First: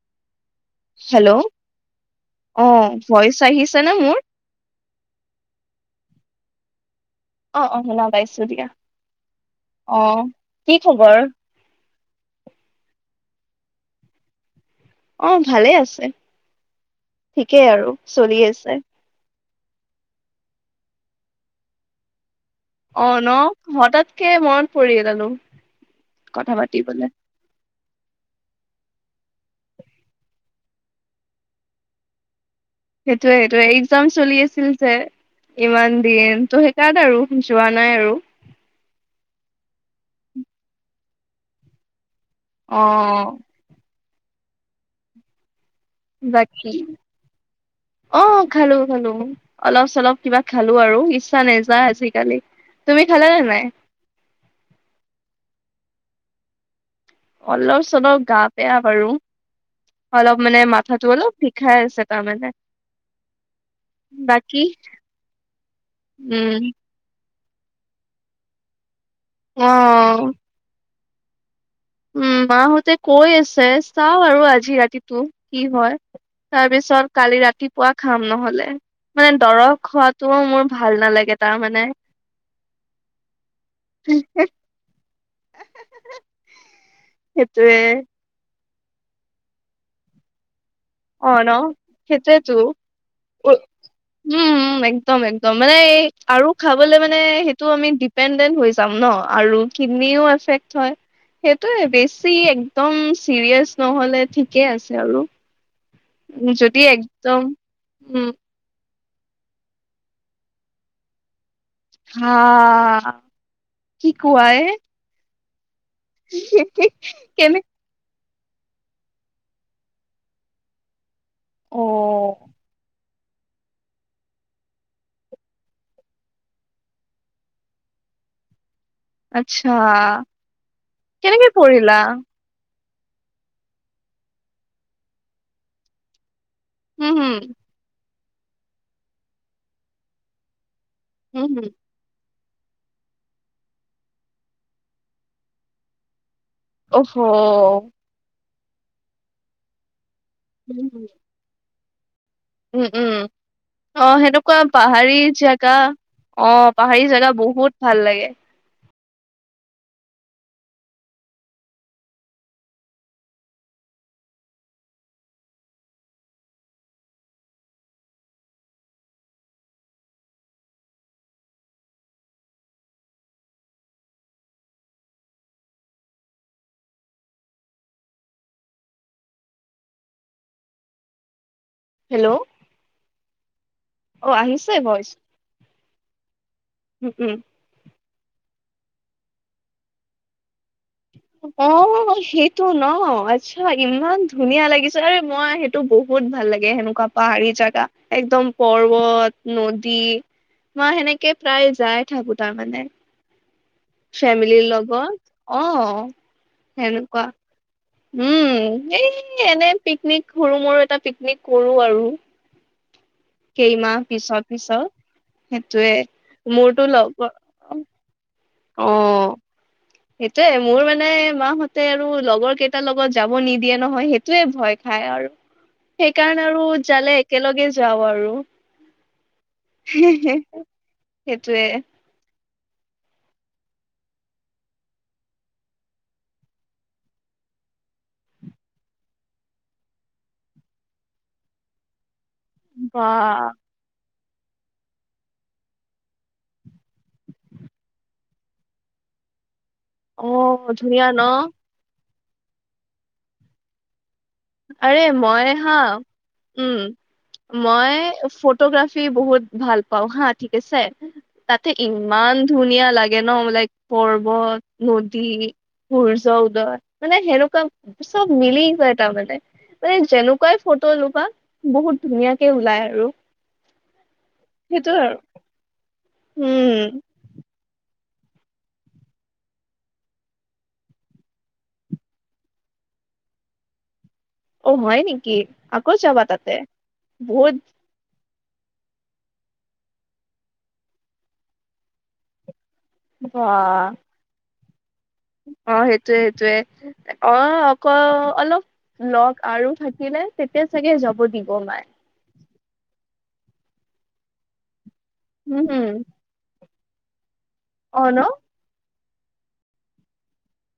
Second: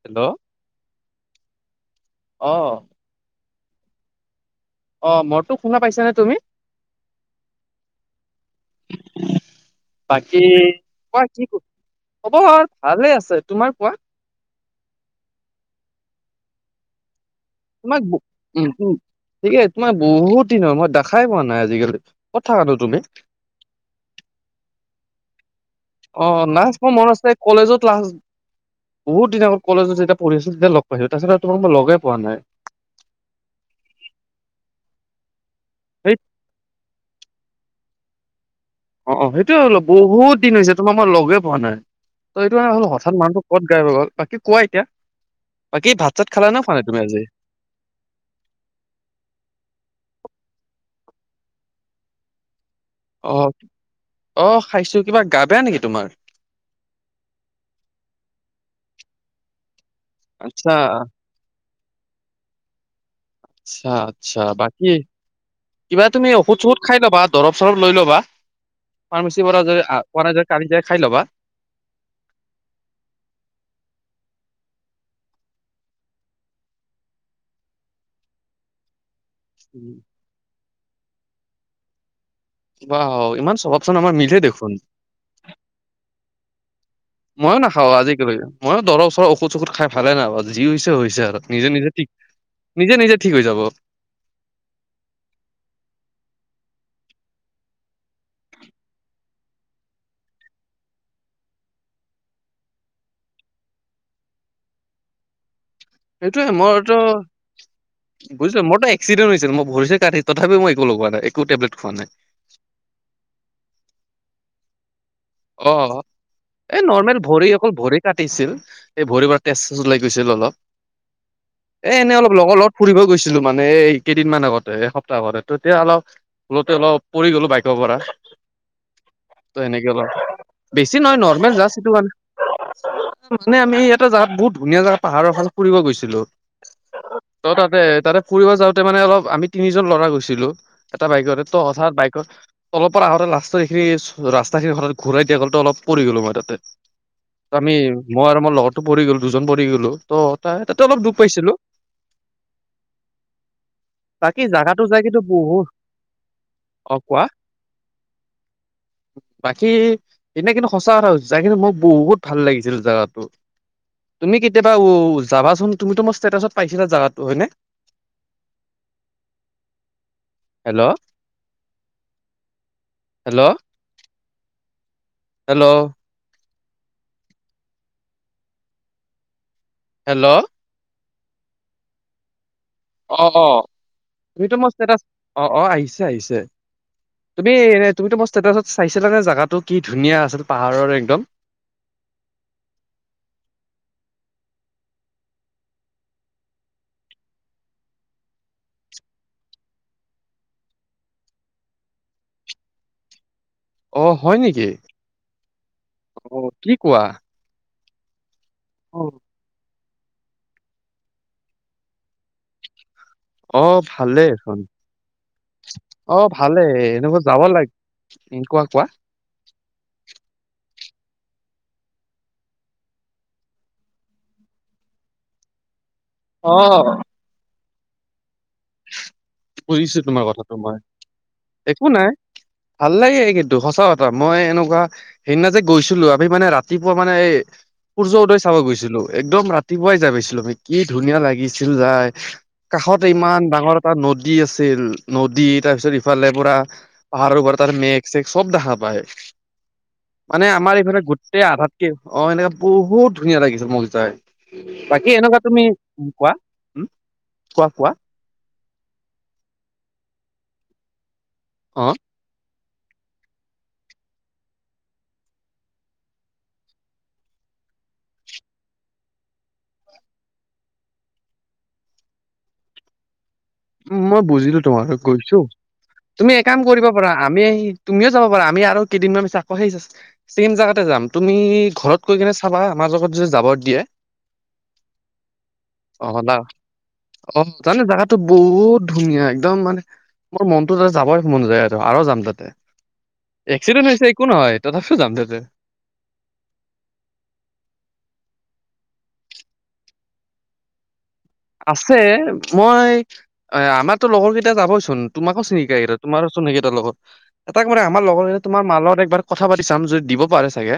Hello hello অ' voice আহিছে নে মোৰ। অ' মোৰটো শুনা পাইছানে তুমি? অ' অল বাইছো দিয়া অ বাকী কি কোৱা খবৰ কোৱা কি খবৰ ভালে আছে তোমাৰ কোৱা। অ' ভালেই আছে, ঠিকেই আৰু তোমাক ব- চলি উম আছে। উম ঠিকে তো মই বহুত দিননৰ হয় মই দেখাই পোৱা নাই আজিকালি ক'ত থাকানো তুমি অ ন হঠাৎকে মনত পৰিেলানো অ নাচ মোৰ মন আছে কলেজত লা বহুত দিনৰ আগত কলেজত যেতিয়াঢ়ি আোতিয়া লগ পাইছো তাৰিছত তোমাক ম লগে পোৱা নাই সেইটোোৱে সেইটোোৱে এক্সাম চলি আছিল যে ইমান সেই দিন তো সেইকাৰাত আৰু যোৱা নাই আৰু অ অ সেইটোয়ে হল বহুত দিন হৈছে তোমাৰ মই লগয় পোৱা নাই ত এইটো কাৰে অ হ'ল হঠাৎ মানুহটো ক'ত গাই ব বাকী কোৱা এতিয়া বাকী ভাত চাত খালা না বাকী ফানে তুমি আজি অ খালো খালো অলপ চলপ কিবা খালো আৰু ছাানজা আজিিকালি অ অ খাইছো কিবা গা বেয়া নেকি তোমাৰ অলপ চলপ গা বেয়া বাৰু অলপ মানে আচ্ছা মাথাাতো অলপ খাই আছ তমানানে আচ্ছা আচ্ছা বাকী কিবা তুমি উম ঔষুধ চঔষুধ খাই ল'বা দৰব চৰব লৈ ল'বা ফাৰ্মাচীৰ পৰা অ য প নাই য কি যাই খাই ল'বা উম মাহঁতে কৈ আছে চাও আৰু আজি ৰাতিটো কি হয় তাৰপিছত কালি ৰাতিপুৱা খাম নহলে মানে দৰৱ হোৱাতটোও মোৰ ভাল নালাগে তাৰ মানে বা ইমান স্বভাৱচোন আমাৰ মিলে দেখোন ময়ো সেইটোয়ে নাখাওঁ আজি কিব মই দৰ ওৰ ঔখ চখ খ ভালে নাই বজি যি হৈছে হৈছে অ আৰু ন নিজে নিজে ঠিক সেইটোয়েতো নিজে নিজে ঠিক হৈ উ যাব উম একদম একদম মানে এই আৰু খাল [inaudible] সেইটোৱে বেছি একদম চিৰিয়াচ নহলে ঠিকেই আছে আৰু উম, সেইটোয়ে যদি মইতো একদম উম বুজিলো মোৰতো এক্িডেণ্ট হৈ মইৰিছে কাটি তথাপি মই একো লগোৱা নাই একো টেবলেট খোৱা নাই হ কি কোৱা এ অ এই নৰ্মেল ভৰি কেনে অকল ভৰি কাট কাটিছিল এই ভৰিৰ পৰা তেজ চজ ওলাই গৈছিল অলপ হয় এ এনেই অলপ লগৰ লগত ফুৰিব গৈছিলো মানে এই কেইদিনমান আগতে এসপ্তাহ আগতে তেতিয়া অলপ ুলতে অলপ পৰি গলো বাইকৰ পৰা ত আচ্ছা সেনেকে অলপ বেছি নহয় কেনেকে নৰ্মেল জাষ্ট সেইটো পঢ়িলা কাৰণে মানে আমি ইটা জাগাত বহুত ধুনীয়া জগা পাহাৰৰ ফুৰিব গৈছিলো উম হম ত তাতে তাতে ফুৰিব যাওঁতে মানে অলপ আমি তিনিজন ল'ৰা গৈছিলো এটা বাইকৰ উম ত হম হঠাৎ বাইকৰ তলৰ পৰা আহঁতে লাষ্টৰ এইখিনি ৰাস্তা খিনি হ ঘূৰাই দিয়া গ'লো অলপ পৰি গ'লো মই তাতে অহ আমি মই আৰু ম লগ ো পৰি গলো দুজন পৰি গ'লো ত' তাতে উম অলপ হুম দুখ পাইছিলো উম উম অ বাকী সেনেকুৱা জাগাটো যাই পাহাৰী কিন্তু বহুত জেগা অ পাহাৰি জোগা বহুত ভাল লাগে বাকী সনে কিন্তু সঁচা কথা হৈছে জ কিন্তু মোৰ বহুত ভাল লাগিছিল জাগাো তুমি কেতিয়াবা উ যাবাচোন তুমো মোৰ ষ্টেচত পাইছিলা জটো হয়নে অ hello hello hello hello hello অ অ অ তুমিতো মোৰ আহিছে ষ্টেচ ভইচ অ অ আহিছে আহিছে উম উম তুমি তুমিতো মোৰ ষ্টেটাছত চাইছিলা নে জেগাটো কি ধুনীয়া আছিল পাহাৰৰ একদম অ সেইটো ন আচ্ছা ইমান ধুনীয়া লাগিছেৰে মই সেইটো বহুত ভাল লাগে সেনেকুৱা পাহাৰী জোগা একদম পৰ্ব নদী মই সেনেকে প্ৰায় যায় থাকো তাৰ মানে অ হয় ফেমিলিৰ নেকি? লগত অ অ কি কোৱা? সেনেকুৱা উম অ এই এনে পিকনিক সৰু মৰু এটা পিকনিক কৰো আৰু অ কেইমাহ ভালেই পিছত এখন পিছত সেইটোয়ে অ ভালেই মোৰতো এনেকুৱা লগৰ যাব লাগ অ সেইটোয়ে মোৰ মানে নাই মাহঁতে আৰু লগৰ কেইটাৰ লগত যাব নিদিয়ে নহয় সেইটোয়ে ভয় খাই আৰু সেইকাৰণে অ আৰু জালে একেলগে যাওঁ আৰু বুজিছো তোমাৰ কথাটো মই সেইটোৱে একো নাই ভাল লাগে কিন্তু সঁচা কথা মই এনেকুৱা সেইদিনা যে গৈছিলো আমি মানে ৰাতিপুৱা মানে সূৰ্য উদয় চাব গৈছিলো একদম ৰাতিপুৱাই যাব গৈছিলো আমি কি ধুনীয়া লাগিছিল যাই কাষত বা ইমান ডাঙৰ এটা নদী আছিল নদী তাৰ পিছত ইফালে পুৰা পাহাৰবাৰ তাৰ মেঘ চেগ চব দেখা পায় অ মানে আমাৰ এইফে ধুনীয়া ন গোটেই আধাতকে অ এনেকাে বহুত ধুনীয়া লাগিছিল মোক যাই আৰে বাকী এনেকুৱা মই তুমি হা উম কোৱা কোৱা মই ফ ফ্ৰাফি বহুত ভাল পাওঁ হা ঠিক আছে তাতে অ ইমান ধুনীয়া লাগে ন লাইক পৰ্বত নদী সূৰ্য উদৰ মানে সেনেুৱা চব মিলি কৰে তাৰ মানে মানে যেনেকুৱাই ফটো লবা বহুত ধুনীয়াকে ওলাই আৰু উ মই বুজিলো তোমাৰ সেইটো আৰু গৈছো তুমি এক কাম কৰিব উম পাৰা আমি আহি তুমিও যাব পাৰা আমি আৰু কেইদিনমানিছা আকৌ সেই চেম জাগগাতে যাম তুমি ঘৰত কৈ কিনে চাবা মাজত যদি জাবৰ দিয়ে অ হয় নেকি আকৌ অ চাবা না তাতে অ বহুত জানো জাগাটো বহুত ধুনীয়া একদম মানে মোৰ মনতো তাতে যাবই মন যায় আৰু যাম তাতে বা এক্সিডেণ্ট হৈছে একো নহয় তথাপি অ সেইটয়ে সেইটয়ে অ অক অলপ লগ আৰু থাকিলে তেতিয়া চাগে যাব দিব মায়ে আছে মই আমাৰো লগৰ কেইটা যাবচোন হম তোমাকোিনিকা হম এা তোমো চিনকিাৰ লগত এটা ক আমাৰ অ ন লগৰ তোমাৰ মালত একবাৰ কথা পাতি চাম যদি দিব পাৰে চাগে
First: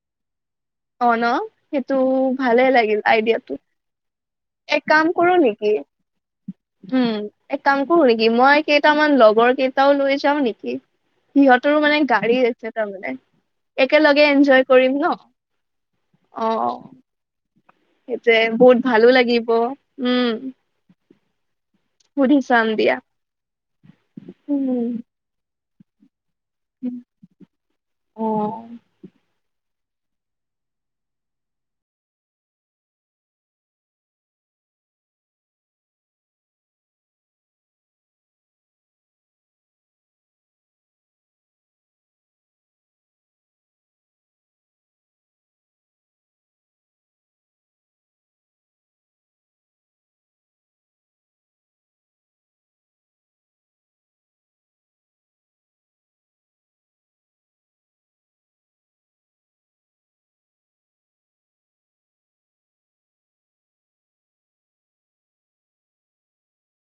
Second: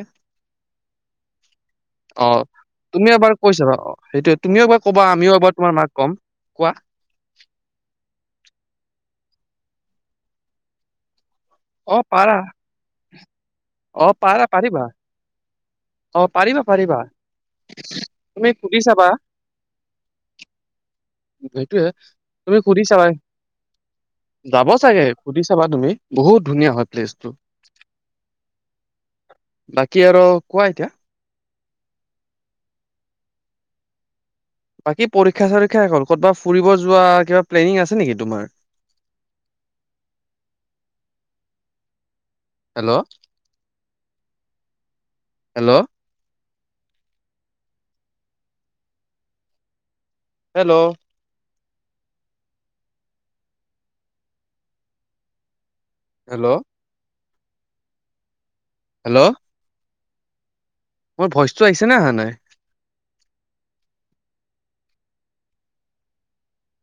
অ ন সেইটো অ ভালে লাগিল তুমি এবাৰ আইডিয়াটো কৈছাা অ সেইটোয়ে তুমিও এবাৰ এক কবা কাম আমিও কৰো এবাৰ নেকি তোমাৰ মাক ক'ম কোৱা উম এক কাম কৰো নেকি মই কেইটামান লগ বৰ কেইটাও লৈ যাও নেকি সিহঁতৰো অ মানে গাড়ী পাৰা আছে তাৰমানে অ একেলগে পাৰা এনজয় পাৰিবা কৰিম ন অ পাৰিবা পাৰিবা তুমি সেইটোোৱয়ে সুধি বহুত চাবা ভালো লাগিব উম সেইটোয়ে তুমি চাম সুধি দিয়া চাবা যাব উম চাগে সুধি চাবা তুমি বহুত ধুনীয়া হয় প্লেছটো অ বাকী আৰু কোৱা এতিয়া বাকী পৰীক্ষা চৰীক্ষা হল ক'ৰবাত ফুৰিব যোৱা কিবা প্লেনিং আছে নেকি তোমাৰ আ hello hello hello hello hello মোৰ ভইচটো আহিছে নে হ নাই